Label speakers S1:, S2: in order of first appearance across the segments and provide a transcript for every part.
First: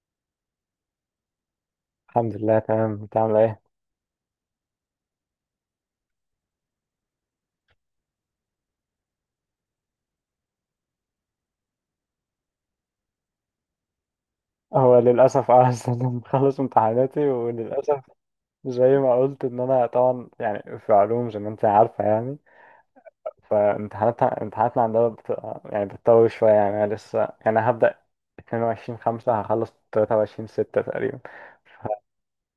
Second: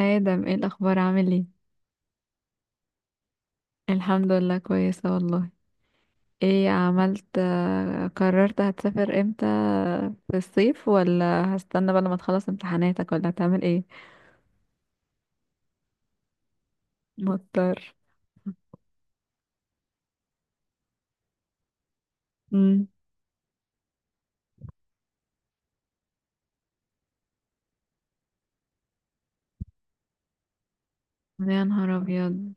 S1: آدم، ايه الأخبار؟ عامل ايه؟
S2: الحمد لله، تمام. انت عامل ايه؟
S1: الحمد لله، كويسة والله. ايه عملت؟ قررت، هتسافر امتى؟ في الصيف، ولا هستنى بقى لما تخلص امتحاناتك، ولا هتعمل ايه؟
S2: هو للاسف لسه انا مخلص امتحاناتي
S1: مضطر.
S2: وللاسف. زي ما قلت ان انا طبعا يعني في علوم، زي ما انت عارفه يعني،
S1: امم.
S2: فامتحاناتها امتحاناتنا عندنا يعني بتطول شويه يعني. انا لسه يعني هبدا 22 5 هخلص 23 6 تقريبا.
S1: يا
S2: ف-
S1: نهار ابيض!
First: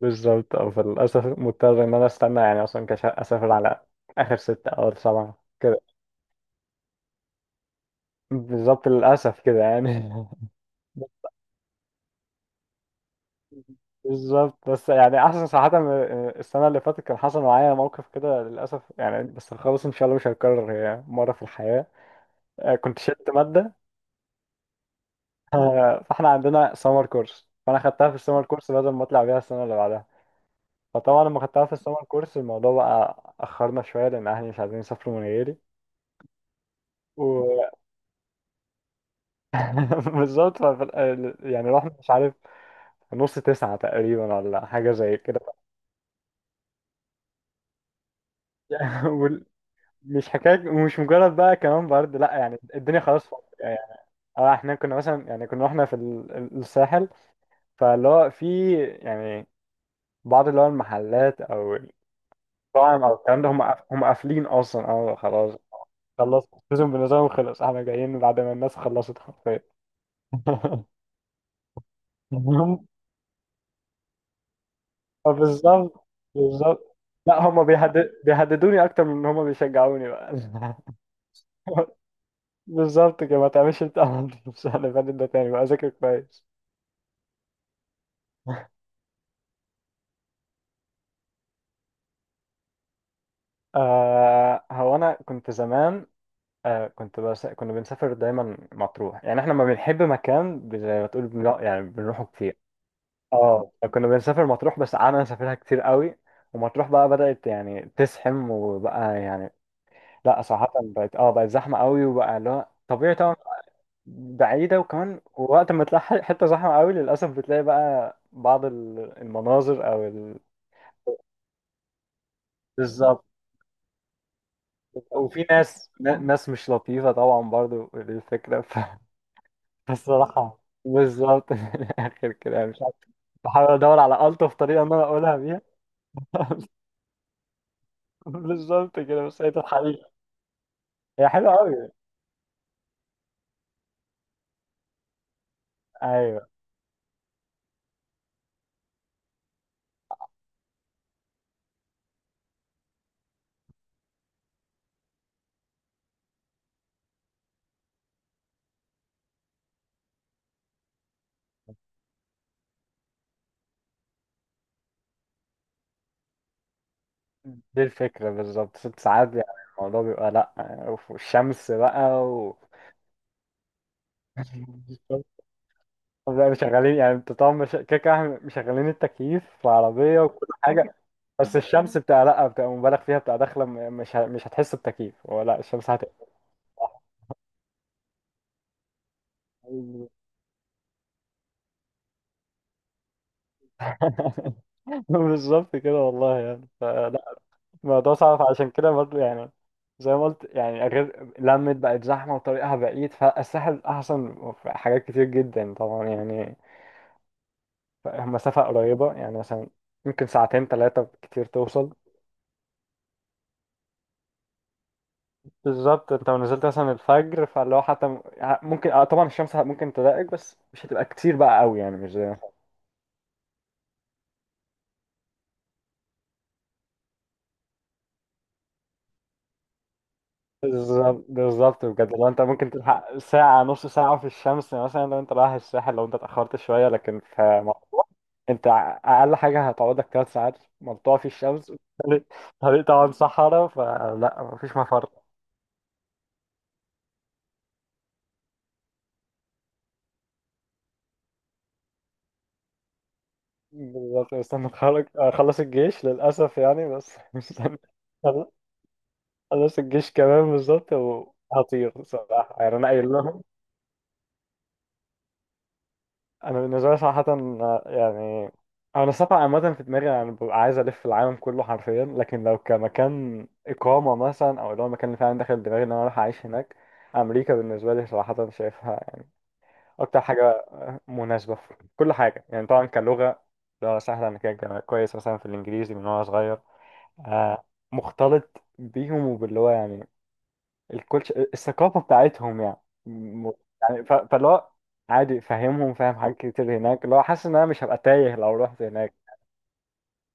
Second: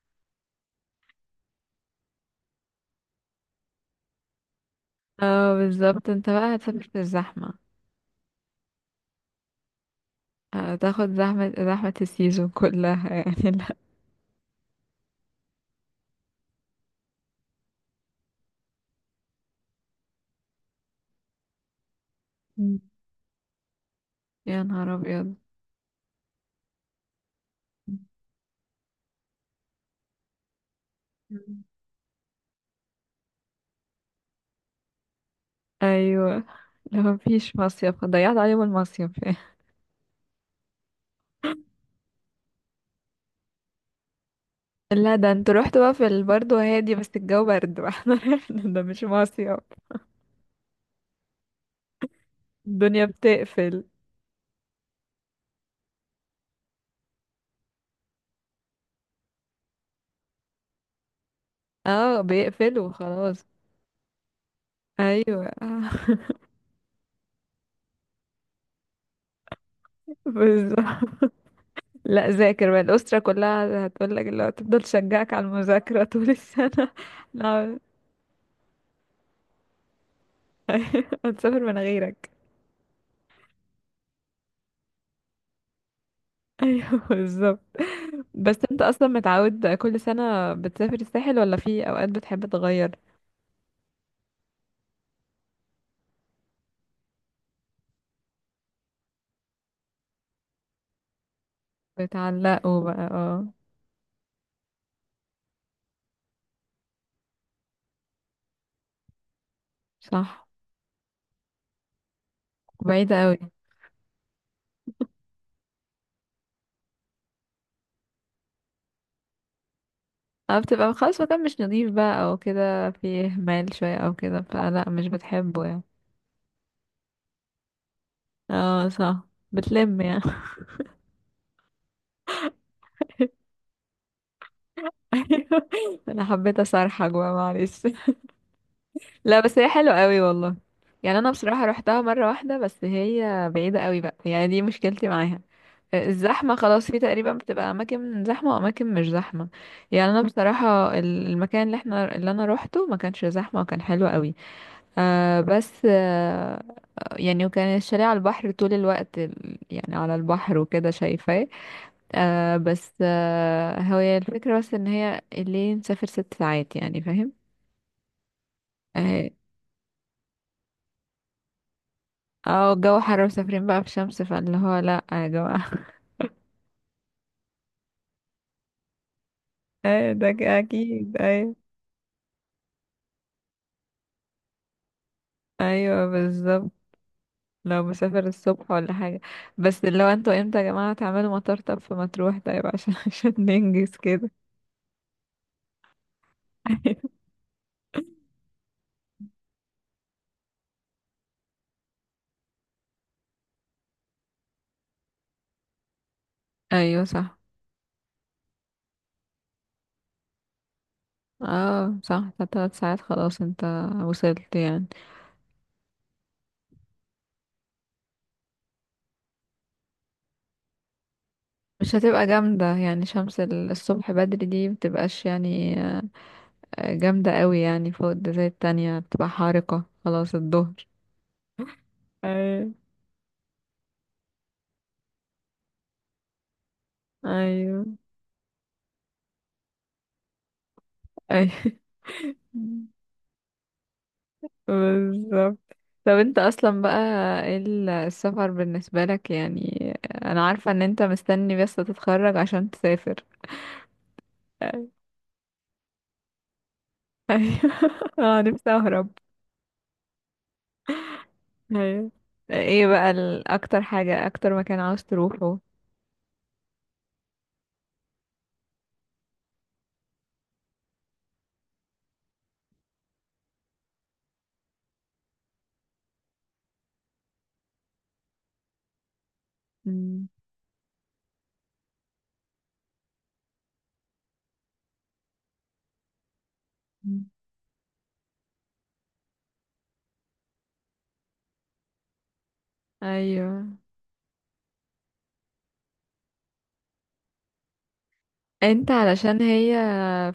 S2: بالظبط اه. فللاسف مضطر ان انا استنى يعني، اصلا كش اسافر على اخر 6 او 7
S1: اه
S2: كده.
S1: بالظبط، انت بقى هتسافر في الزحمة.
S2: بالظبط، للاسف كده يعني.
S1: هتاخد زحمة، زحمة السيزون كلها. يعني لا.
S2: بالظبط، بس يعني احسن صراحة السنة اللي فاتت كان حصل معايا موقف كده للأسف يعني، بس خلاص ان شاء الله مش هيتكرر، هي مرة في الحياة. آه,
S1: مم.
S2: كنت شلت مادة.
S1: يا نهار ابيض.
S2: آه, فاحنا عندنا سمر كورس، فانا خدتها في السمر كورس بدل ما اطلع بيها السنة اللي بعدها. فطبعا لما
S1: مم.
S2: خدتها في السمر كورس الموضوع بقى اخرنا شوية، لان اهلي مش عايزين يسافروا من غيري.
S1: ايوه. لو مفيش
S2: و
S1: مصيف، ضيعت عليهم المصيف.
S2: بالظبط. يعني رحنا مش عارف، نص تسعة تقريبا ولا حاجة
S1: لا،
S2: زي
S1: ده
S2: كده.
S1: انتوا رحتوا بقى في برضه هادي، بس الجو برد بقى. احنا رحنا ده مش مصيف.
S2: مش حكاية ومش مجرد بقى كمان برضه، لا يعني الدنيا
S1: الدنيا
S2: خلاص فاضية يعني.
S1: بتقفل.
S2: اه احنا كنا مثلا يعني، كنا احنا في الساحل، فاللي هو في يعني بعض اللي هو المحلات او
S1: اه، بيقفلوا
S2: المطاعم او الكلام
S1: خلاص.
S2: ده، هم هم قافلين اصلا، اه
S1: ايوه.
S2: خلاص. خلاص السيزون بالنسبة لهم خلص، احنا جايين بعد ما الناس خلصت حرفيا.
S1: بالظبط. لا
S2: هم،
S1: ذاكر بقى، الاسره كلها هتقول لك اللي هو تفضل،
S2: آه
S1: تشجعك على المذاكره
S2: بالظبط.
S1: طول السنه.
S2: بالظبط. لا هم
S1: لا.
S2: بيهددوني اكتر من ان هم بيشجعوني بقى.
S1: أيوة، هتسافر من غيرك.
S2: بالظبط كده، ما تعملش انت عملت في السنة اللي فاتت ده تاني بقى، ذاكر كويس.
S1: ايوه بالظبط. بس انت اصلا متعود كل سنه بتسافر الساحل، ولا في اوقات بتحب تغير؟
S2: آه، هو انا كنت زمان، آه كنت، بس كنا بنسافر دايما مطروح يعني. احنا لما بنحب مكان، زي ما تقول بنروح يعني، بنروحه كتير.
S1: بتعلقوا بقى، اه.
S2: اه كنا بنسافر مطروح، بس قعدنا نسافرها كتير قوي، ومطروح بقى بدأت يعني تزحم وبقى يعني، لا
S1: صح.
S2: صراحة بقت، اه بقت زحمة قوي، وبقى لا طبيعي
S1: بعيدة
S2: طبعا.
S1: قوي.
S2: بعيدة وكمان، وقت ما تلاقي حتة زحمة قوي للأسف، بتلاقي بقى بعض المناظر أو ال...
S1: اه، بتبقى خلاص مكان مش نضيف بقى، او كده
S2: بالظبط.
S1: فيه مال شوية او كده، فلا مش
S2: وفي
S1: بتحبه يعني.
S2: ناس ناس مش لطيفة طبعا برضو، الفكرة.
S1: اه صح. بتلم يعني.
S2: الصراحة، بالظبط من الآخر كده مش عارف، بحاول أدور على ألطف طريقة إن أنا أقولها بيها.
S1: ايوه. انا حبيت اصرحك بقى، معلش.
S2: بالظبط كده،
S1: لا،
S2: بس هي
S1: بس
S2: دي
S1: هي حلوة
S2: الحقيقة.
S1: قوي والله. يعني
S2: هي
S1: انا
S2: حلوة
S1: بصراحة
S2: أوي.
S1: روحتها مرة واحدة، بس هي بعيدة قوي بقى يعني، دي مشكلتي معاها.
S2: أيوه،
S1: الزحمة خلاص، في تقريبا بتبقى أماكن زحمة وأماكن مش زحمة. يعني أنا بصراحة المكان اللي احنا اللي أنا روحته ما كانش زحمة، وكان حلو قوي. آه، بس آه، يعني وكان الشاليه على البحر طول الوقت، يعني على البحر وكده، شايفاه. آه، بس آه، هي الفكرة، بس ان هي الليل مسافر 6 ساعات، يعني فاهم.
S2: دي الفكرة بالظبط، ست
S1: اه.
S2: ساعات يعني. الموضوع بيبقى لأ، وفي الشمس بقى و
S1: آه، الجو حر ومسافرين بقى في شمس، فاللي هو لا يا جماعة.
S2: لا مشغلين يعني، انت طبعا مش... كده كده احنا مشغلين التكييف في
S1: ايه
S2: العربية
S1: ده،
S2: وكل حاجة.
S1: اكيد ايوه.
S2: بس الشمس بتبقى لأ، بتبقى مبالغ فيها، بتبقى داخلة مش ه... مش هتحس بتكييف، ولا الشمس
S1: ايوه
S2: هتبقى.
S1: بالظبط. لو مسافر الصبح ولا حاجة. بس اللي هو انتوا امتى يا جماعة تعملوا مطار طب في مطروح، طيب؟ عشان عشان ننجز كده.
S2: بالظبط كده والله يعني. الموضوع صعب عشان كده برضه يعني. زي ما قلت يعني، غير لمت بقت زحمة وطريقها بعيد، فالساحل أحسن في حاجات كتير جدا طبعا يعني.
S1: ايوه صح.
S2: مسافة قريبة يعني مثلا، ممكن ساعتين تلاتة كتير توصل.
S1: اه صح، فتلات ساعات خلاص انت وصلت يعني.
S2: بالظبط، انت لو نزلت مثلا الفجر، فاللي هو حتى ممكن، اه طبعا الشمس ممكن تضايقك، بس مش هتبقى كتير بقى قوي
S1: مش
S2: يعني، مش
S1: هتبقى
S2: زي.
S1: جامدة، يعني شمس الصبح بدري دي مبتبقاش يعني جامدة قوي، يعني فوق ده زي التانية بتبقى حارقة خلاص الظهر.
S2: بالظبط بالظبط بجد، لو انت ممكن
S1: ايوه.
S2: تلحق ساعة نص ساعة في الشمس مثلا لو انت رايح الساحل، لو انت اتأخرت شوية، لكن في
S1: ايوه.
S2: مطروح انت أقل حاجة هتقعدك تلات ساعات مقطوع في
S1: ايوه.
S2: الشمس. طريق، طريق طبعا صحراء، فلا مفيش مفر.
S1: بالظبط. طب انت اصلا بقى، ايه السفر بالنسبة لك يعني؟ انا عارفة ان انت مستني بس تتخرج عشان تسافر.
S2: بالظبط، مستني
S1: ايوه.
S2: اتخرج اخلص الجيش للأسف يعني بس.
S1: أيوة.
S2: مستني
S1: اه، نفسي اهرب.
S2: اخلص الجيش كمان، بالظبط، وهطير
S1: ايوه.
S2: صراحة يعني،
S1: ايه
S2: انا قايل
S1: بقى
S2: لهم.
S1: اكتر حاجة، اكتر مكان عاوز تروحه؟
S2: انا بالنسبه لي صراحه يعني، انا السفر عامه في دماغي يعني، ببقى عايز الف العالم كله حرفيا، لكن لو كمكان اقامه مثلا، او اللي هو المكان اللي فعلا داخل دماغي ان انا اروح اعيش هناك، امريكا بالنسبه لي صراحه شايفها اكتر
S1: مم.
S2: حاجه مناسبه في كل حاجه يعني. طبعا كلغه، لغه سهله، انا كده كويس مثلا في الانجليزي من وانا صغير.
S1: مم.
S2: آه, مختلط بيهم وباللي هو يعني الكلتش، الثقافة بتاعتهم يعني. م-
S1: ايوه.
S2: يعني ف... فاللي هو عادي فاهمهم، فاهم حاجات كتير هناك، اللي هو حاسس ان انا مش هبقى تايه لو رحت
S1: انت
S2: هناك.
S1: علشان هي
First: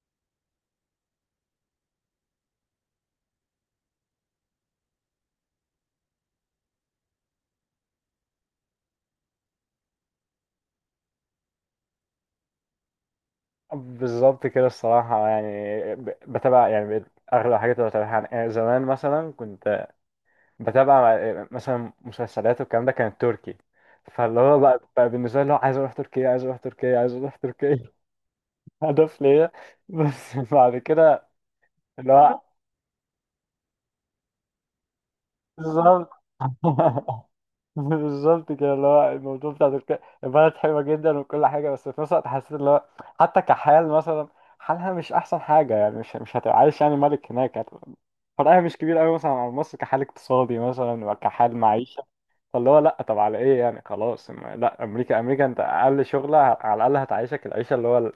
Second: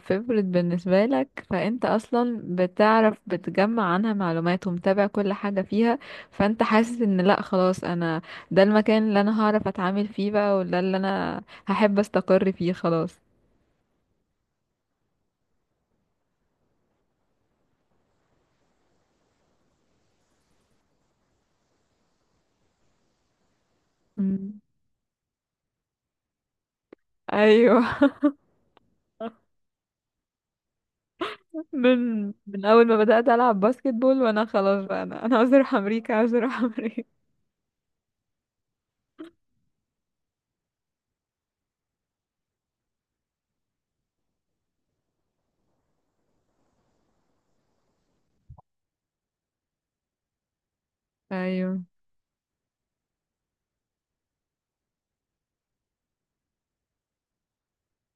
S1: فيفورت بالنسبة لك، فانت اصلا بتعرف، بتجمع عنها معلومات ومتابع كل حاجة فيها، فانت حاسس ان لا خلاص، انا ده المكان اللي انا هعرف اتعامل فيه بقى، وده اللي انا هحب استقر فيه خلاص.
S2: بالظبط كده الصراحة يعني. بتابع يعني، بقيت اغلب الحاجات اللي بتابعها يعني آه, زمان مثلا كنت بتابع آه, مثلا مسلسلات والكلام ده كان تركي. فاللي هو
S1: مم.
S2: بقى بالنسبة لي اللي هو عايز اروح تركيا، عايز اروح تركيا، عايز اروح تركيا.
S1: ايوه.
S2: هدف ليا. بس بعد كده اللي
S1: من
S2: هو،
S1: من اول ما بدأت العب باسكت بول وانا خلاص بقى، انا عاوز اروح
S2: بالظبط.
S1: امريكا، عاوز اروح امريكا.
S2: بالظبط كده، اللي هو الموضوع بتاع تركيا، البلد حلوه جدا وكل حاجه، بس في نفس الوقت حسيت اللي هو حتى كحال مثلا، حالها مش احسن حاجه يعني، مش هتبقى عايش يعني ملك هناك، هتبقى- فرقها مش كبير قوي مثلا عن مصر، كحال اقتصادي مثلا وكحال
S1: ايوه.
S2: معيشه. فاللي هو لا، طب على ايه يعني؟ خلاص لا امريكا، امريكا انت اقل شغله على الاقل هتعيشك العيشه اللي هو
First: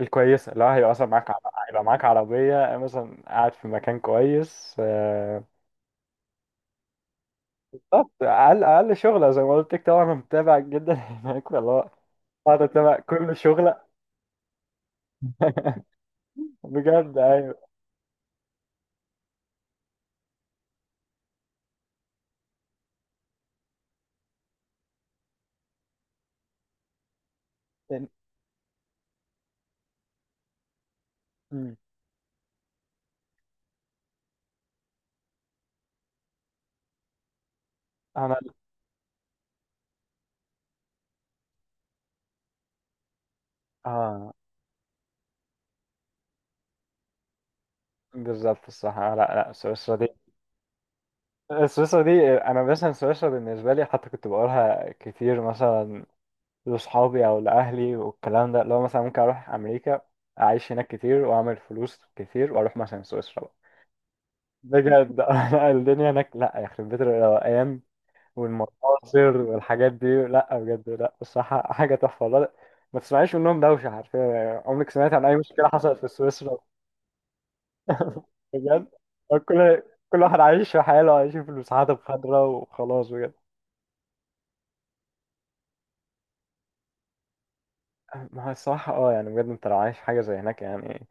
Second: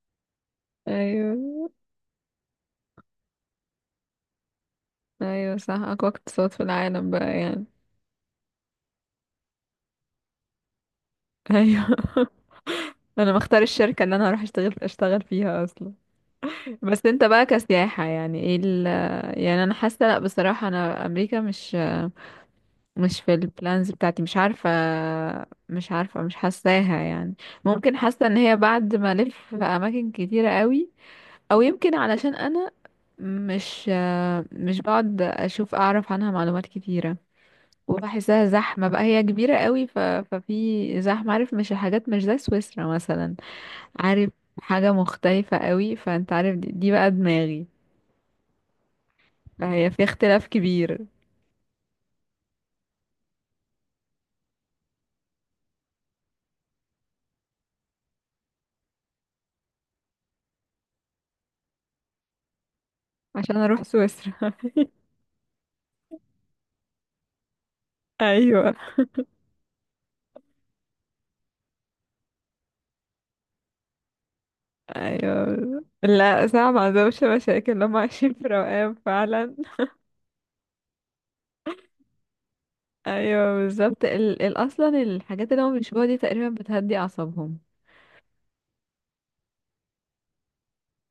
S2: الكويسه، اللي هو هيبقى مثلا معاك
S1: ايوه.
S2: هيبقى معاك عربيه مثلا، قاعد في مكان كويس آه.
S1: ايوه صح، اقوى اقتصاد في العالم بقى يعني.
S2: بالظبط، اقل شغله زي ما قلت لك، طبعا انا متابع جدا هناك
S1: ايوه.
S2: والله، قاعد اتابع
S1: انا
S2: كل
S1: مختار
S2: شغله.
S1: الشركه اللي انا هروح اشتغل فيها اصلا. بس
S2: بجد
S1: انت بقى
S2: ايوه.
S1: كسياحه، يعني ايه ال؟ يعني انا حاسه لا، بصراحه انا امريكا مش في البلانز بتاعتي، مش عارفه، مش عارفه، مش حاساها يعني. ممكن حاسه ان هي بعد ما الف في اماكن كتيره قوي، او
S2: أمم.
S1: يمكن علشان انا مش مش بقعد اشوف اعرف عنها معلومات كتيره،
S2: انا،
S1: وبحسها زحمة بقى، هي كبيرة قوي ففي زحمة، عارف؟ مش حاجات مش زي سويسرا مثلا، عارف؟
S2: اه
S1: حاجة مختلفة قوي، فانت عارف دي بقى دماغي.
S2: بالظبط الصح آه, لا لا
S1: فهي
S2: سويسرا
S1: في
S2: دي،
S1: اختلاف كبير.
S2: سويسرا دي، انا مثلا سويسرا بالنسبه لي حتى كنت بقولها كتير مثلا لاصحابي او لاهلي والكلام ده، لو مثلا ممكن اروح امريكا اعيش هناك كتير واعمل فلوس كتير واروح مثلا سويسرا بقى.
S1: عشان اروح سويسرا.
S2: بجد لا، الدنيا هناك لا، يخرب بيت الروقان
S1: ايوه.
S2: والمناظر والحاجات دي، لا بجد لا الصراحة حاجة تحفة والله. ما تسمعيش منهم دوشة حرفيا يعني، عمرك سمعت عن أي مشكلة
S1: ايوه.
S2: حصلت في
S1: لا
S2: سويسرا؟
S1: صعب، ما عندهمش مشاكل، هم عايشين في
S2: بجد،
S1: روقان فعلا.
S2: كل كل واحد عايش في حاله، عايش في المساحات الخضراء وخلاص بجد.
S1: ايوه بالظبط، اصلا الحاجات اللي هم بيشبهوها دي تقريبا بتهدي اعصابهم.
S2: ما هو الصراحة اه يعني بجد، انت لو عايش حاجة زي هناك يعني،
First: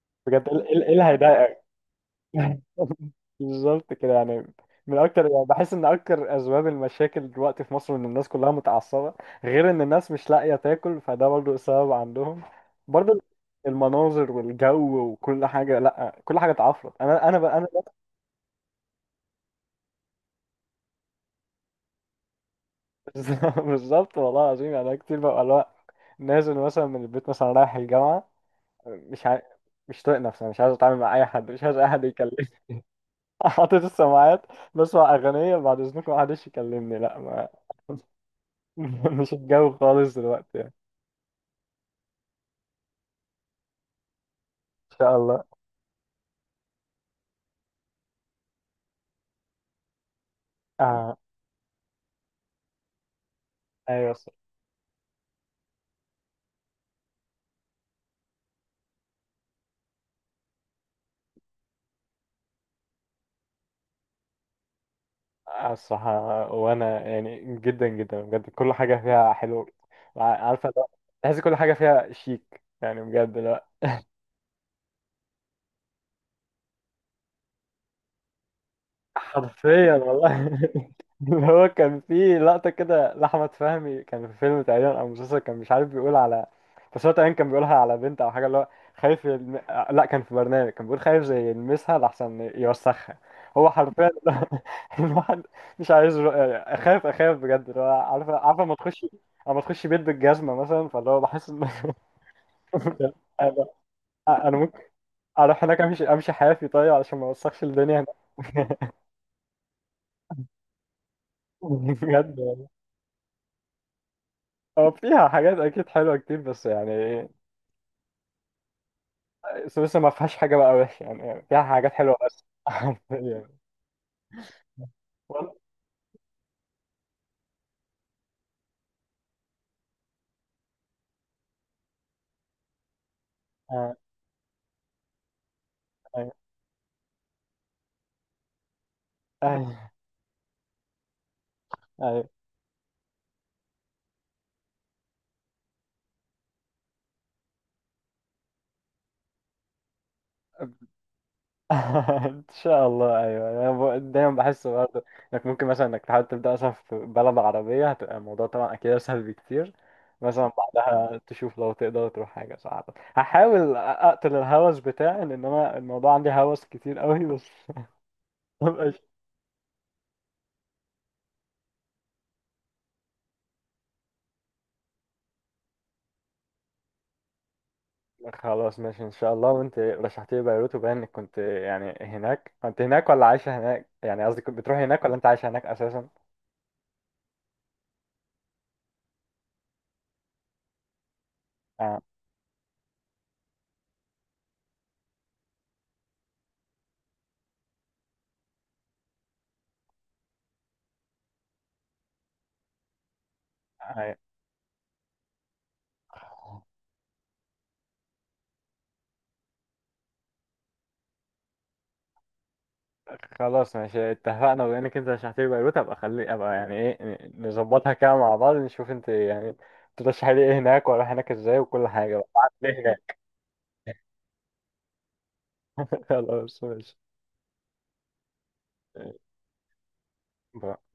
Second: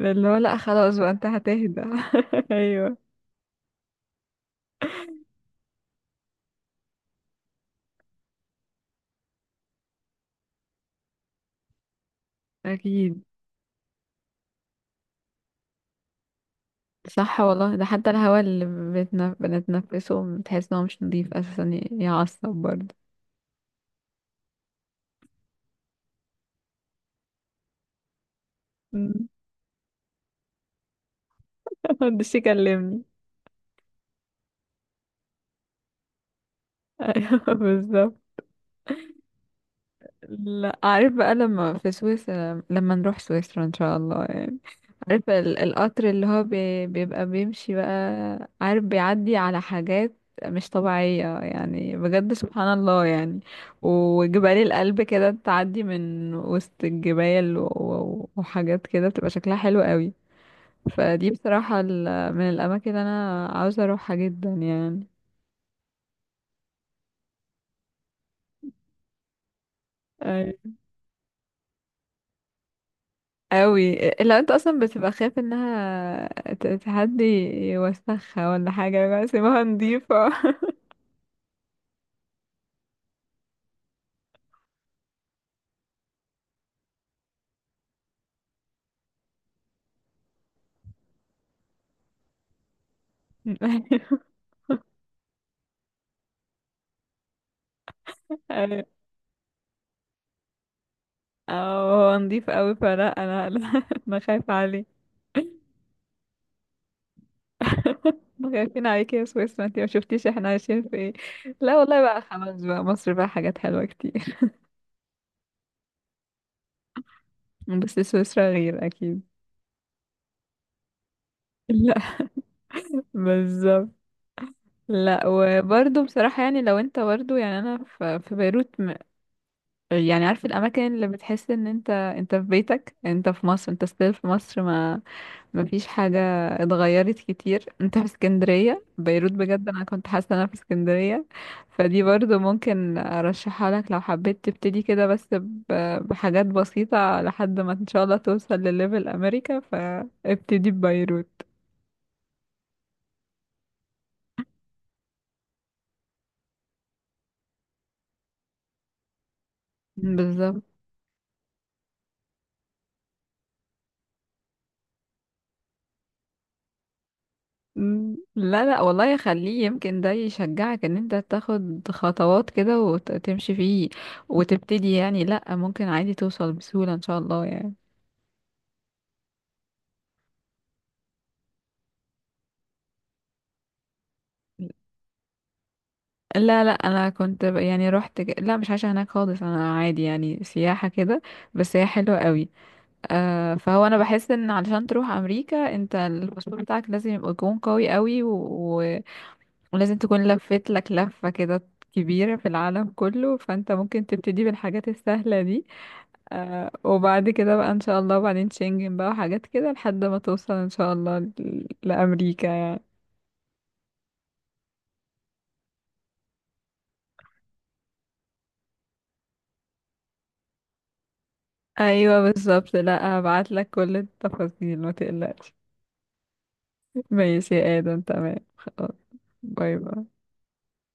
S1: اللي هو
S2: بجد
S1: لا
S2: ايه إيه
S1: خلاص
S2: اللي
S1: بقى، انت
S2: هيضايقك؟
S1: هتهدى. ايوه،
S2: بالظبط كده يعني. من اكتر يعني، بحس ان اكتر اسباب المشاكل دلوقتي في مصر ان الناس كلها متعصبه، غير ان الناس مش لاقيه تاكل فده برضو سبب عندهم، برضو
S1: اكيد.
S2: المناظر والجو وكل حاجه، لا كل حاجه اتعفرت انا انا
S1: صح
S2: بقى انا
S1: والله، ده حتى الهواء اللي بنتنفسه، بتحس ان هو مش نضيف اساسا، يعصب برضه.
S2: بالظبط والله العظيم يعني. أنا كتير ببقى اللي هو نازل مثلا من البيت مثلا رايح الجامعه، مش
S1: مم.
S2: عاي... مش طايق نفسي، مش عايز اتعامل مع اي حد، مش عايز اي حد
S1: محدش
S2: يكلمني.
S1: يكلمني.
S2: حاطط السماعات، بسمع اغنيه، بعد اذنكم ما حدش يكلمني، لا ما.
S1: ايوه بالظبط.
S2: مش الجو خالص دلوقتي يعني.
S1: لا عارف بقى لما في سويسرا، لما نروح سويسرا ان شاء الله يعني،
S2: ان شاء
S1: عارف
S2: الله.
S1: القطر اللي هو بيبقى بيمشي بقى، عارف بيعدي على حاجات مش
S2: آه.
S1: طبيعية يعني، بجد سبحان الله يعني.
S2: ايوه.
S1: وجبال القلب كده، تعدي من وسط الجبال وحاجات كده بتبقى شكلها حلو قوي. فدي بصراحة من الأماكن اللي أنا عاوزة أروحها جدا يعني.
S2: آه, الصراحه، وانا يعني جدا جدا بجد كل حاجه فيها حلو.
S1: أي.
S2: عارفه لو، تحس كل حاجه فيها شيك يعني بجد لا.
S1: أوي. لو أنت أصلا بتبقى خايف إنها تهدي، يوسخها ولا حاجة، بقى سيبها
S2: حرفيا
S1: نضيفة.
S2: والله. اللي هو كان في لقطة كده لأحمد فهمي، كان في فيلم تقريبا أو مسلسل، كان مش عارف بيقول على، بس هو تقريبا كان بيقولها على بنت أو حاجة اللي هو خايف يلم... آه, لأ كان في برنامج كان بيقول خايف زي يلمسها لأحسن يوسخها. هو حرفيا. الواحد مش عايز رو... يعني أخاف، أخاف بجد، اللي هو عارفة عارفة أما
S1: أي.
S2: تخش، أما تخش بيت بالجزمة مثلا، فاللي هو بحس
S1: أو
S2: إن.
S1: هو نضيف أوي، فلا أنا
S2: أنا،
S1: لا، أنا خايفة
S2: أنا ممكن
S1: عليه.
S2: أروح هناك أمشي، أمشي حافي طيب علشان ما أوسخش الدنيا
S1: احنا خايفين
S2: هناك.
S1: عليكي يا سويسرا، انتي ما شفتيش احنا عايشين في ايه. لا والله، بقى خلاص
S2: بجد.
S1: بقى مصر بقى، حاجات حلوة كتير.
S2: هو فيها حاجات اكيد حلوه كتير بس يعني،
S1: بس سويسرا غير أكيد.
S2: سويسرا ما فيهاش حاجه بقى وحشه يعني، فيها حاجات
S1: لا
S2: حلوه بس يعني.
S1: بالظبط. لا
S2: والله.
S1: وبرضه بصراحة يعني، لو انت برضه، يعني انا في بيروت يعني عارف الاماكن اللي بتحس ان انت في بيتك، انت في مصر، انت
S2: آه,
S1: ستيل في مصر، ما فيش حاجة
S2: ايوه.
S1: اتغيرت كتير، انت في اسكندرية بيروت، بجد
S2: ايوه.
S1: انا كنت حاسة ان انا في اسكندرية. فدي
S2: أيوة.
S1: برضه ممكن ارشحها لك لو حبيت تبتدي كده، بس بحاجات بسيطة لحد ما ان شاء الله توصل لليفل امريكا، فابتدي ببيروت.
S2: ان شاء الله ايوه انا، دايما بحس برضه انك ممكن مثلا انك تحاول تبدا مثلا في بلد عربيه، هتبقى الموضوع طبعا اكيد اسهل بكتير. مثلا
S1: بالظبط.
S2: بعدها تشوف لو تقدر تروح حاجه صعبه، هحاول اقتل الهوس بتاعي لان انا الموضوع عندي هوس كتير قوي بس.
S1: مم. لا لا والله يخليه، يمكن ده يشجعك ان انت تاخد خطوات كده وتمشي فيه وتبتدي يعني، لا ممكن عادي توصل بسهولة ان شاء الله يعني.
S2: خلاص ماشي ان شاء الله. وانت رشحت لي بيروت، وباين انك كنت يعني هناك، كنت هناك ولا عايشه هناك؟ يعني قصدي، كنت بتروح هناك ولا انت عايشه هناك اساسا؟
S1: لا لا، انا كنت يعني رحت، لا مش عايشة هناك خالص انا، عادي يعني سياحة كده. بس هي
S2: آه.
S1: حلوة قوي. آه فهو، انا بحس ان علشان تروح امريكا انت، الباسبور بتاعك لازم يبقى يكون قوي قوي، و... ولازم تكون لفت لك لفة كده كبيرة في العالم كله، فانت
S2: آه.
S1: ممكن
S2: يعني
S1: تبتدي بالحاجات السهلة دي. آه وبعد كده بقى ان شاء الله، وبعدين شنجن بقى وحاجات كده، لحد ما توصل ان شاء الله لامريكا يعني.
S2: خلاص ماشي، اتفقنا. بما انك انت رشحت لي بيروت، ابقى خلي ابقى يعني ايه، نظبطها كده مع بعض، نشوف انت يعني ترشحي لي ايه هناك، واروح هناك ازاي وكل حاجه
S1: ايوه
S2: بقى.
S1: بالظبط،
S2: ليه هناك.
S1: لا هبعت لك كل التفاصيل ما تقلقش.
S2: خلاص ماشي.
S1: ماشي يا ادم، تمام خلاص. باي باي.
S2: باي.